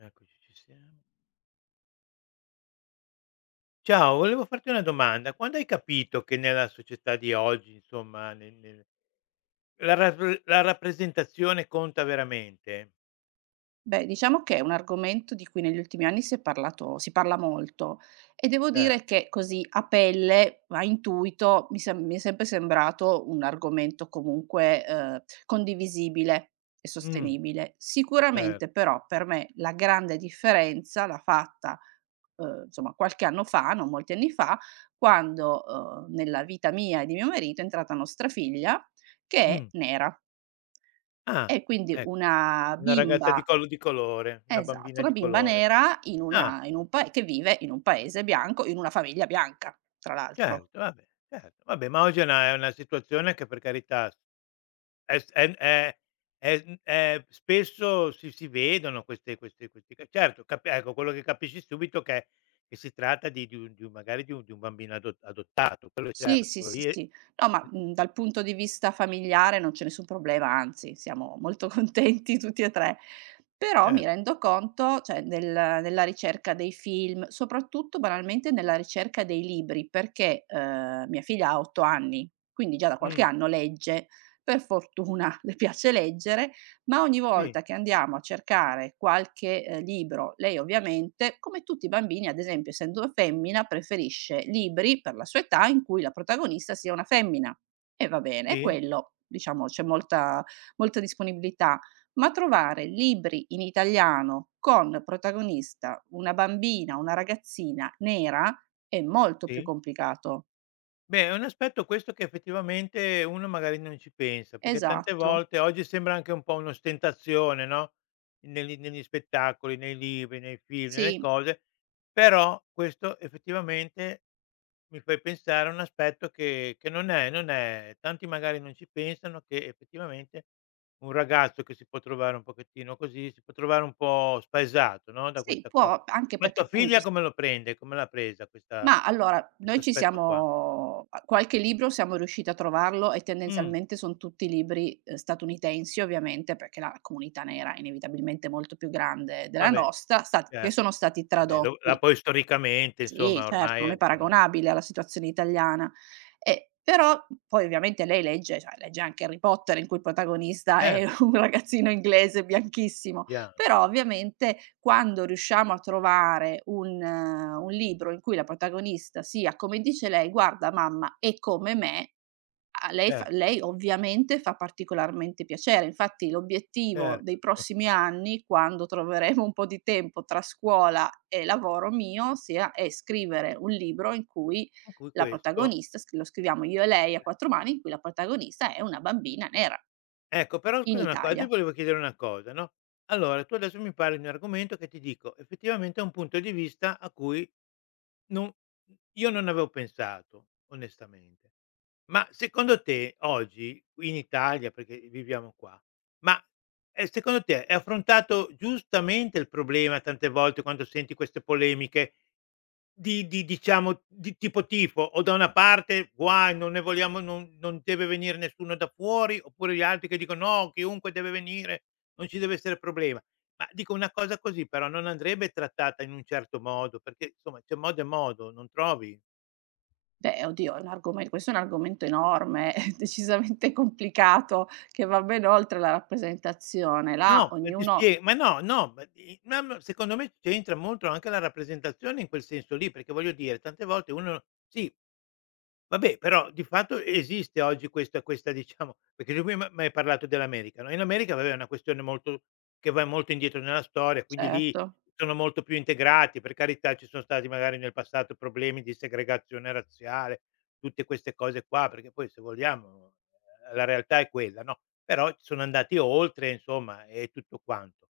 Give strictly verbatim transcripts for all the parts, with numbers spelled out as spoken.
Eccoci, ci siamo. Ciao, volevo farti una domanda. Quando hai capito che nella società di oggi, insomma, nel nel la rap la rappresentazione conta veramente? Beh, diciamo che è un argomento di cui negli ultimi anni si è parlato si parla molto e devo dire Certo. che così a pelle, a intuito, mi sem mi è sempre sembrato un argomento comunque, ehm, condivisibile e Mh. sostenibile. cer Sicuramente però per me la grande differenza l'ha fatta, ehm, insomma qualche anno fa, non molti anni fa, quando, ehm, nella vita mia e di mio marito è entrata nostra figlia che è Mh. nera Ah, e quindi ecco, una una ragazza di bimba. collo di colore, una Esatto, bambina una di bimba colore. nera in Ah, una in un pae che vive in un paese bianco, in una famiglia bianca, tra l'altro. certo, vabbè, certo. Vabbè, ma oggi è una è una situazione che, per carità. È s è n è è n è Spesso si si vedono queste queste questi ca certo, capi ecco, quello che capisci subito che che si tratta di di un di un magari di un di un bambino ado adottato, quello è Sì, certo, sì, quello sì, lì è. sì. No, ma, E mhmm, dal punto di vista familiare non c'è nessun problema, anzi siamo molto contenti tutti e tre. Però cer mi rendo conto, cioè nel nella ricerca dei film, soprattutto banalmente nella ricerca dei libri, perché, ehm, mia figlia ha otto anni, quindi già da qualche mh, anno legge, per fortuna le piace leggere. Ma ogni sì, volta che andiamo a cercare qualche, ehm, libro, lei ovviamente, come tutti i bambini, ad esempio essendo femmina, preferisce libri, per la sua età, in cui la protagonista sia una femmina. E va bene, e sì, quello diciamo c'è molta molta disponibilità. Ma trovare libri in italiano con protagonista una bambina, una ragazzina nera, è molto più sì. complicato. Beh, è un aspetto questo che effettivamente uno magari non ci pensa, perché tante Esatto. volte oggi sembra anche un po' un'ostentazione, no, negli negli spettacoli, nei libri, nei film, nelle Sì, cose, però questo effettivamente. Mi fai pensare a un aspetto che che non è non è tanti magari non ci pensano che effettivamente un ragazzo che si può trovare un pochettino così, si può trovare un po' spaesato, no, da sì, questa co può anche ma perché tua appunto. figlia come lo prende? Come l'ha presa questa, Ma allora, questo noi ci aspetto qua? siamo a qualche libro siamo riusciti a trovarlo e Mh, tendenzialmente son tutti libri, ehm, statunitensi ovviamente, perché la comunità nera è inevitabilmente molto più grande della vabbè, nostra, stat che cer sono stati vabbè, lo la tradotti. poi storicamente Sì, insomma certo, ormai, non è ehm, sono. paragonabile alla situazione italiana. E però poi ovviamente lei legge, cioè, legge anche Harry Potter in cui il protagonista Cer è un ragazzino inglese bianchissimo, Bianco, però ovviamente quando riusciamo a trovare un eh, un libro in cui la protagonista sia, come dice lei: "Guarda, mamma, è come me". A lei fa certo, lei ovviamente fa particolarmente piacere. Infatti l'obiettivo certo. dei prossimi anni, quando troveremo un po' di tempo tra scuola e lavoro mio, sia è scrivere un libro in cui Per cui la questo. protagonista sc lo scriviamo io e lei a quattro mani, in cui la protagonista è una bambina nera Ecco, però in scusa una cosa, ti Italia. volevo chiedere una cosa, no, allora tu adesso mi parli di un argomento che, ti dico, effettivamente è un punto di vista a cui non io non avevo pensato onestamente. Ma secondo te oggi qui in Italia, perché viviamo qua, ma, ehm, secondo te è affrontato giustamente il problema? Tante volte, quando senti queste polemiche di di diciamo di tipo tipo, o da una parte: "Guai, non ne vogliamo non non deve venir nessuno da fuori", oppure gli altri che dicono: "No, chiunque deve venire, non ci deve essere problema". Ma dico, una cosa così però non andrebbe trattata in un certo modo, perché insomma c'è modo e modo, non trovi? Beh, oddio, è un argomen questo è un argomento enorme, decisamente complicato, che va ben oltre la rappresentazione. Là No, per ti ognuno, spie ma no, no, ma i ma ma secondo me c'entra molto anche la rappresentazione in quel senso lì, perché voglio dire tante volte uno, sì. Vabbè, però di fatto esiste oggi questa, questa diciamo, perché tu prima m'hai parlato dell'America, no, in America vabbè è una questione molto, che va molto indietro nella storia, quindi lì certo, sono molto più integrati, per carità, ci sono stati magari nel passato problemi di segregazione razziale, tutte queste cose qua, perché poi se vogliamo, eh, la realtà è quella, no, però ci sono andati oltre, insomma, e tutto quanto.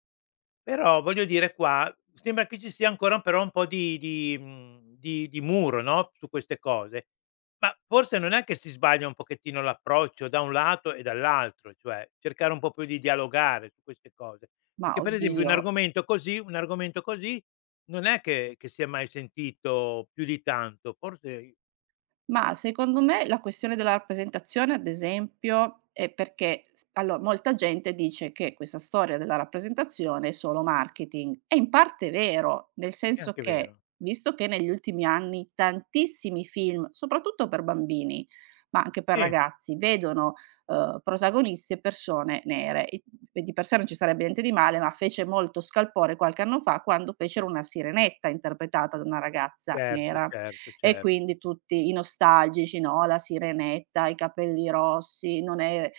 Però voglio dire, qua sembra che ci sia ancora però un po' di di mhmm, di di muro, no, su queste cose. Ma forse non è che si sbaglia un pochettino l'approccio da un lato e dall'altro, cioè cercare un po' più di dialogare su queste cose. ma Perché per esempio un oddio. argomento così un argomento così non è che che si è mai sentito più di tanto, forse. Ma secondo me la questione della rappresentazione, ad esempio, è perché s allora molta gente dice che questa storia della rappresentazione è solo marketing. È in parte vero, nel È senso anche che, vero. visto che negli ultimi anni tantissimi film, soprattutto per bambini, ma anche per Sì, ragazzi, vedono, uhm, protagoniste persone nere e e di per sé non ci sarebbe niente di male, ma fece molto scalpore qualche anno fa quando fecero una Sirenetta interpretata da una ragazza certo, nera. certo. E cer quindi tutti i nostalgici, no, la sirenetta, i capelli rossi, non è ehm,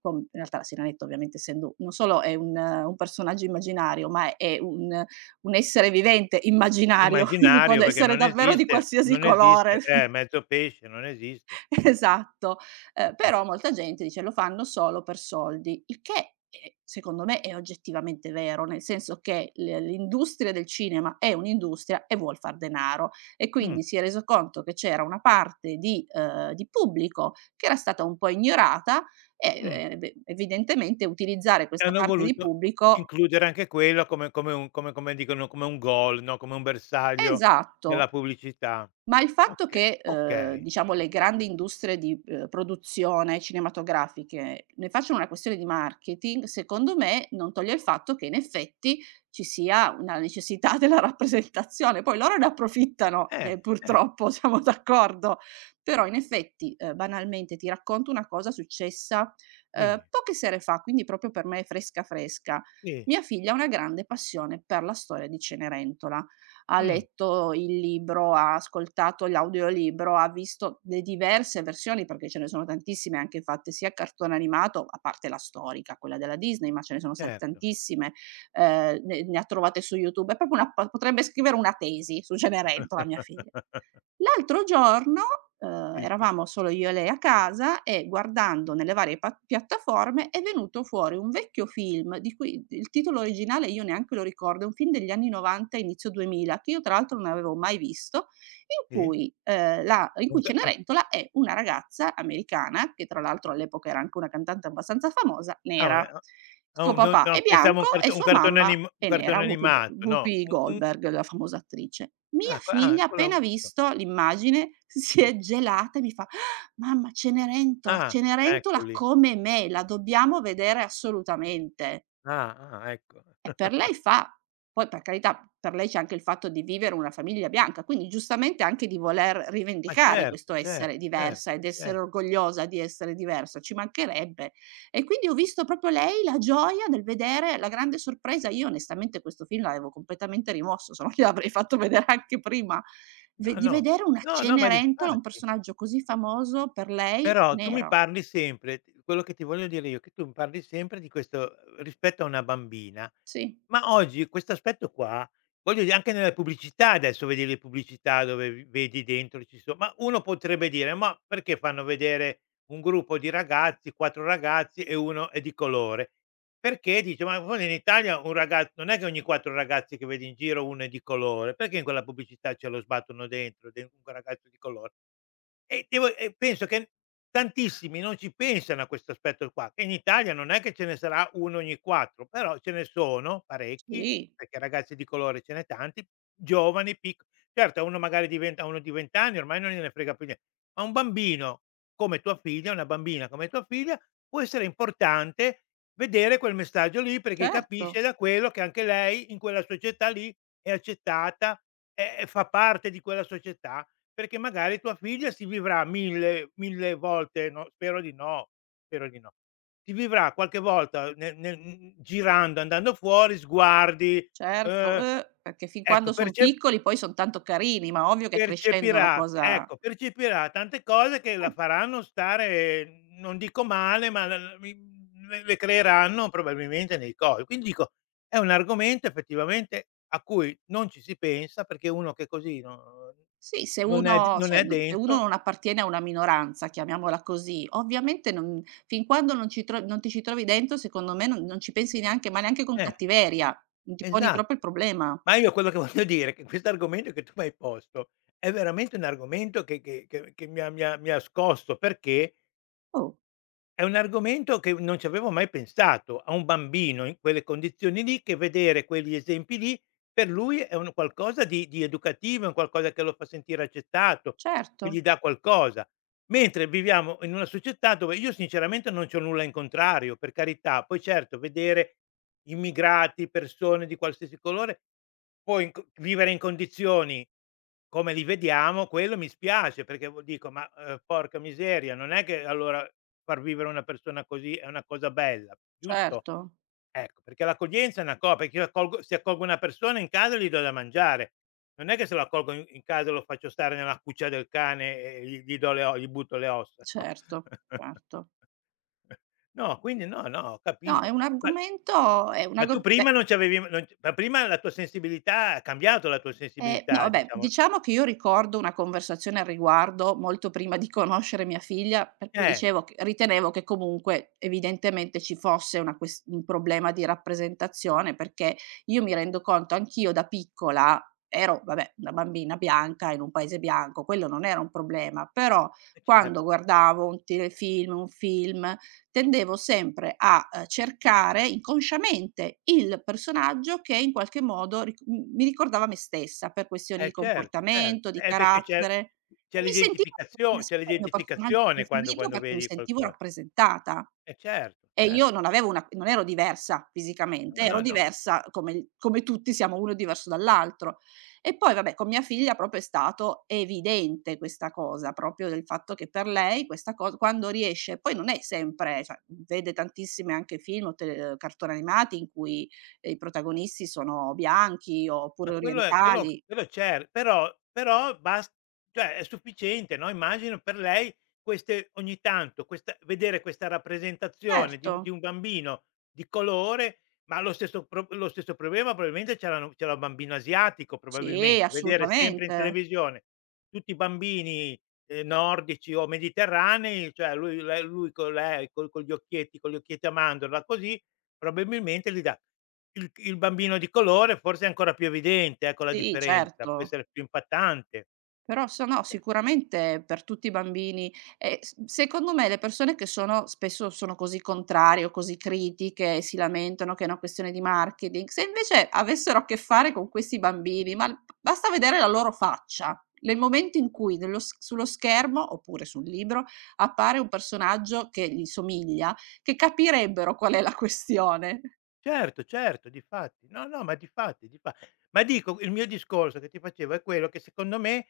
pom in realtà la sirenetta ovviamente essendo non solo è un eh, un personaggio immaginario, ma è un un essere vivente immaginario, quindi può Immaginario, d perché essere non davvero di esiste, qualsiasi non esiste, colore. eh, mezzo pesce, non esiste. Esatto, ehm, però molta gente dice: "Lo fanno solo per soldi", il che, ehm, secondo me è oggettivamente vero, nel senso che l l'industria del cinema è un'industria e vuol far denaro e Mh. quindi si è reso conto che c'era una parte di ehm, di pubblico che era stata un po' ignorata e, Mh. ehm, ev evidentemente utilizzare E questa hanno parte di voluto pubblico. includere anche quello, come, come un, come come dicono, come un goal, no, come un bersaglio Esatto. della pubblicità. Ma il fatto Okay, che, uhm, okay. diciamo le grandi industrie di, uhm, produzione cinematografiche ne facciano una questione di marketing, secondo me non toglie il fatto che in effetti ci sia una necessità della rappresentazione. Poi loro Ma ne approfittano, eh, eh, eh, purtroppo, siamo d'accordo. Però in effetti, uhm, banalmente ti racconto una cosa successa, uhm, dimmi. poche sere fa, quindi proprio per me è fresca, fresca. Sì, Mia figlia ha una grande passione per la storia di Cenerentola. Ha mh, letto il libro, ha ascoltato l'audiolibro, ha visto le diverse versioni, perché ce ne sono tantissime anche fatte sia a cartone animato, a parte la storica, quella della Disney, ma ce ne sono state certo. tantissime, ehm, ne ne ha trovate su YouTube. È proprio una pa potrebbe scrivere una tesi su Cenerentola, mia figlia. L'altro giorno, uhm, Tipo? eravamo solo io e lei a casa e guardando nelle varie pa piattaforme è venuto fuori un vecchio film di cui il titolo originale io neanche lo ricordo, è un film degli anni 'novanta inizio duemila, che io tra l'altro non avevo mai visto, in Sì? cui, ehm, la in Un cui ca un Cenerentola è una ragazza americana, che tra l'altro all'epoca era anche una cantante abbastanza famosa, ah, nera. vabbè, o a Suo un non papà è no, pensavo a un bianco e carto un sua cartone mamma anim un è nera, cartone Whoopi Go animato, no, Whoopi un un Goldberg, la famosa attrice. Mia ah, co ah, figlia con la appena u visto l'immagine si è gelata e mi fa: "Ah, mamma, Cenerentola, ah, ecco Cenerentola lì. come me, la dobbiamo vedere assolutamente". Ah, ah, ecco. E per lei fa. Poi per carità, per lei c'è anche il fatto di vivere una famiglia bianca, quindi giustamente anche di voler Ma rivendicare certo, questo essere certo, diversa certo. ed essere cer orgogliosa di essere diversa, ci mancherebbe. E quindi ho visto proprio lei la gioia nel vedere, la grande sorpresa. Io onestamente questo film l'avevo completamente rimosso, se no gliel'avrei fatto vedere anche prima. No, Ve di no. vedere una No, no, ma Cenerentola, un difatti. personaggio così famoso, per lei, Però tu mi nero. parli sempre, t quello che ti voglio dire io, che tu mi parli sempre di questo, eh, rispetto a una bambina, Sì, ma oggi questo aspetto qua, voglio dire anche nelle pubblicità adesso vedi, le pubblicità dove v vedi dentro ci so, ma uno potrebbe dire: "Ma perché fanno vedere un gruppo di ragazzi, quattro ragazzi e uno è di colore?" Perché dice: "Ma forse in Italia, un ragaz non è che ogni quattro ragazzi che vedi in giro uno è di colore, perché in quella pubblicità ce lo sbattono dentro, de un ragazzo di colore?" E devo e penso che tantissimi non ci pensano a questo aspetto qua, che in Italia non è che ce ne sarà uno ogni quattro, però ce ne sono parecchi, sì, perché ragazzi di colore ce n'è tanti, giovani, pic certo a uno magari di venti, a uno di venti anni ormai non gliene frega più nie, ma un bambino come tua figlia, una bambina come tua figlia, può essere importante vedere quel messaggio lì, perché capisce certo. da quello che anche lei in quella società lì è accettata, è è fa parte di quella società. Perché magari tua figlia si vivrà mille mille volte, no, spero di no, spero di no. Si vivrà qualche volta nel nel mhmm, girando, andando fuori, sguardi, Certo, uhm, eh, perché fin ecco quando son percep piccoli poi son tanto carini, ma ovvio che crescendo la percepirà, cosa, ecco, percepirà tante cose che la eh, faranno stare, non dico male, ma la la mi le le creeranno probabilmente nei cosi. Quindi dico, è un argomento effettivamente a cui non ci si pensa, perché uno che così, no, sì, se non è, uno, non cioè, è non se uno dentro, non appartiene a una minoranza, chiamiamola così, ovviamente non fin quando non ci tro non ti ci trovi dentro, secondo me non non ci pensi neanche, ma neanche con eh. cattiveria, non ti poni proprio il Esatto. problema. Ma io quello che voglio dire è che quest'argomento che tu m'hai posto è veramente un argomento che che che che mi ha mi ha mi ha scosso, perché Oh, è un argomento che non ci avevo mai pensato. A un bambino in quelle condizioni lì, che vedere quegli esempi lì, per lui è un qualcosa di di educativo, è un qualcosa che lo fa sentire accettato, che certo, gli dà qualcosa. Mentre viviamo in una società dove io sinceramente non c'ho nulla in contrario, per carità, poi certo vedere immigrati, persone di qualsiasi colore, poi in co vivere in condizioni come li vediamo, quello mi spiace, perché v dico: "Ma, uhm, porca miseria, non è che allora far vivere una persona così è una cosa bella, giusto?" certo, Ecco, perché l'accoglienza è una co perché io, accolgo se accolgo una persona in casa gli do da mangiare. Non è che se lo accolgo in in casa lo faccio stare nella cuccia del cane e gli gli do, le o gli butto le ossa, no. certo, certo. No, quindi no, no, ho No, è capito. un Ma argomento, è un ma tu argo, beh. prima non c'avevi, non c ma prima la tua sensibilità, ha cambiato la tua Ehm, no sensibilità vabbè, diciamo, diciamo che io ricordo una conversazione al riguardo molto prima di conoscere mia figlia, per cui eh, dicevo che ritenevo che comunque evidentemente ci fosse una ques un problema di rappresentazione, perché io mi rendo conto anch'io da piccola ero, vabbè, una bambina bianca in un paese bianco, quello non era un problema, però eh certo, quando guardavo un telefilm, un film, tendevo sempre a, ehm, cercare inconsciamente il personaggio che in qualche modo ric mhmm, mi ricordava me stessa per questioni di eh certo, certo. comportamento, di Eh, perché c'è carattere, c'è e mi sentivo l'identicfizazio c'è sempre il mio personaggio l'identificazione quando, preferito quando perché mi vedi sentivo qualcosa. rappresentata. Eh certo, E cer io non avevo una non ero diversa fisicamente, no, ero no, no. diversa come come tutti siamo uno diverso dall'altro. E poi vabbè, con mia figlia proprio è stato evidente questa cosa, proprio del fatto che per lei questa cos quando riesce, poi non è sempre, cioè vede tantissime anche film o tele cartoni animati in cui, eh, i protagonisti sono bianchi Ma oppure quello è quello, orientali. quello cer però, però bas cioè è sufficiente, no, immagino per lei, queste, ogni tanto questa, vedere questa rappresentazione di Certo, un di un bambino di colore, ma lo stesso pro lo stesso problema probabilmente ce l'hanno ce l'ha un bambino asiatico sì, probabilmente, vedere sempre in assolutamente. televisione tutti i bambini, ehm, nordici o mediterranei, cioè lui lei lui con lei col con gli occhietti con gli occhietti a mandorla, così. Probabilmente gli dà, il il bambino di colore forse è ancora più evidente, ecco, la Sì, differenza, può certo. essere più impattante. Però se no sicuramente per tutti i bambini e, s secondo me, le persone che sono spesso sono così contrarie o così critiche e si lamentano che è una questione di marketing, se invece avessero a che fare con questi bambini, ma, l basta vedere la loro faccia, nel momento in cui nello s sullo schermo, oppure sul libro, appare un personaggio che gli somiglia, che capirebbero qual è la questione. Certo, certo, difatti. No, no, ma difatti, difa ma dico, il mio discorso che ti facevo è quello che secondo me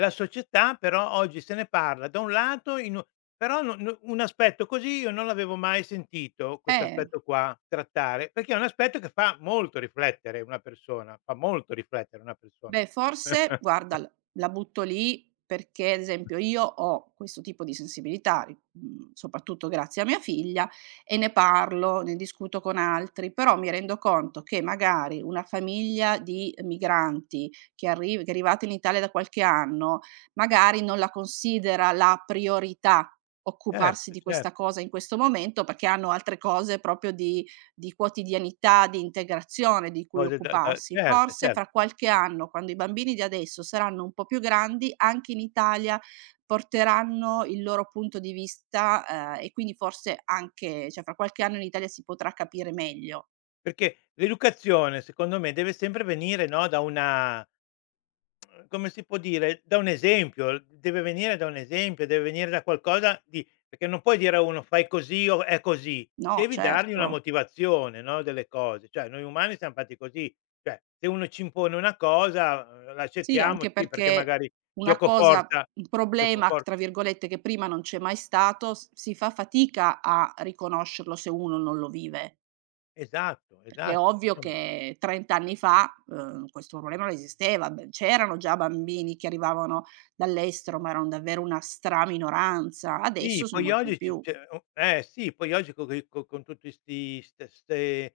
la società però oggi se ne parla da un lato in u però no, no, un aspetto così io non l'avevo mai sentito, questo Eh. aspetto qua, trattare, perché è un aspetto che fa molto riflettere una persona, fa molto riflettere una persona. Beh, forse guarda, l la butto lì perché, ad esempio, io ho questo tipo di sensibilità, ri mhmm, soprattutto grazie a mia figlia, e ne parlo, ne discuto con altri, però mi rendo conto che magari una famiglia di migranti che arri che è arrivata in Italia da qualche anno, magari non la considera la priorità occuparsi Certo, di cer questa cosa in questo momento, perché hanno altre cose proprio di di quotidianità, di integrazione di cui cose da, da occuparsi. certo, Forse certo, fra qualche anno, quando i bambini di adesso saranno un po' più grandi, anche in Italia porteranno il loro punto di vista, ehm, e quindi forse anche, cioè, fra qualche anno in Italia si potrà capire meglio. perché l'educazione secondo me deve sempre venire, no, da una, uhm, come si può dire, da un esempio, deve venire da un esempio, deve venire da qualcosa di, perché non puoi dire a uno: "Fai così o è così". No, Devi dargli una certo. motivazione, no, delle cose. Cioè noi umani siam fatti così, cioè se uno ci impone una cosa, uhm, Sì, l'accettiamo anche sì, perché perché magari una cosa giocoforza, un problema giocofor tra virgolette, che prima non c'è mai stato, s si fa fatica a riconoscerlo se uno non lo vive. esatto, Perché è esatto, ovvio insomma. che trenta anni fa, uhm, questo problema non esisteva, b c'erano già bambini che arrivavano dall'estero, ma erano davvero una stra-minoranza, Sì, adesso sono poi molti di oggi ci, più. cioè o eh sì, poi oggi, co coi co con tutti sti ste ste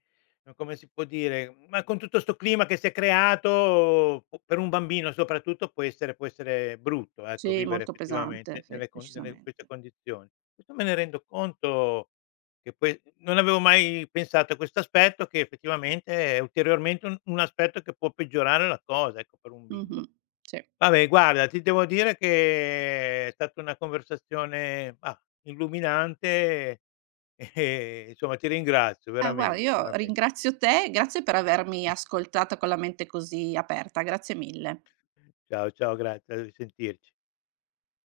come si può dire, ma con tutto 'sto clima che si è creato, p per un bambino soprattutto può essere può essere brutto, ecco, Sì, vivere molto pesante, effettivamente sì, nelle con nelle in queste decisamente. condizioni. Questo me ne rendo conto, che poi non avevo mai pensato a questo aspetto, che effettivamente è ulteriormente un un aspetto che può peggiorare la cosa, ecco, per un bimbo. Mh-mh, sì. Vabbè guarda, ti devo dire che è stata una conversazione, mah, illuminante, e insomma ti ringrazio Ah guarda, veramente, io veramen ringrazio te, grazie per avermi ascoltata con la mente così aperta, grazie mille. ciao, ciao, grazie, a sentirci.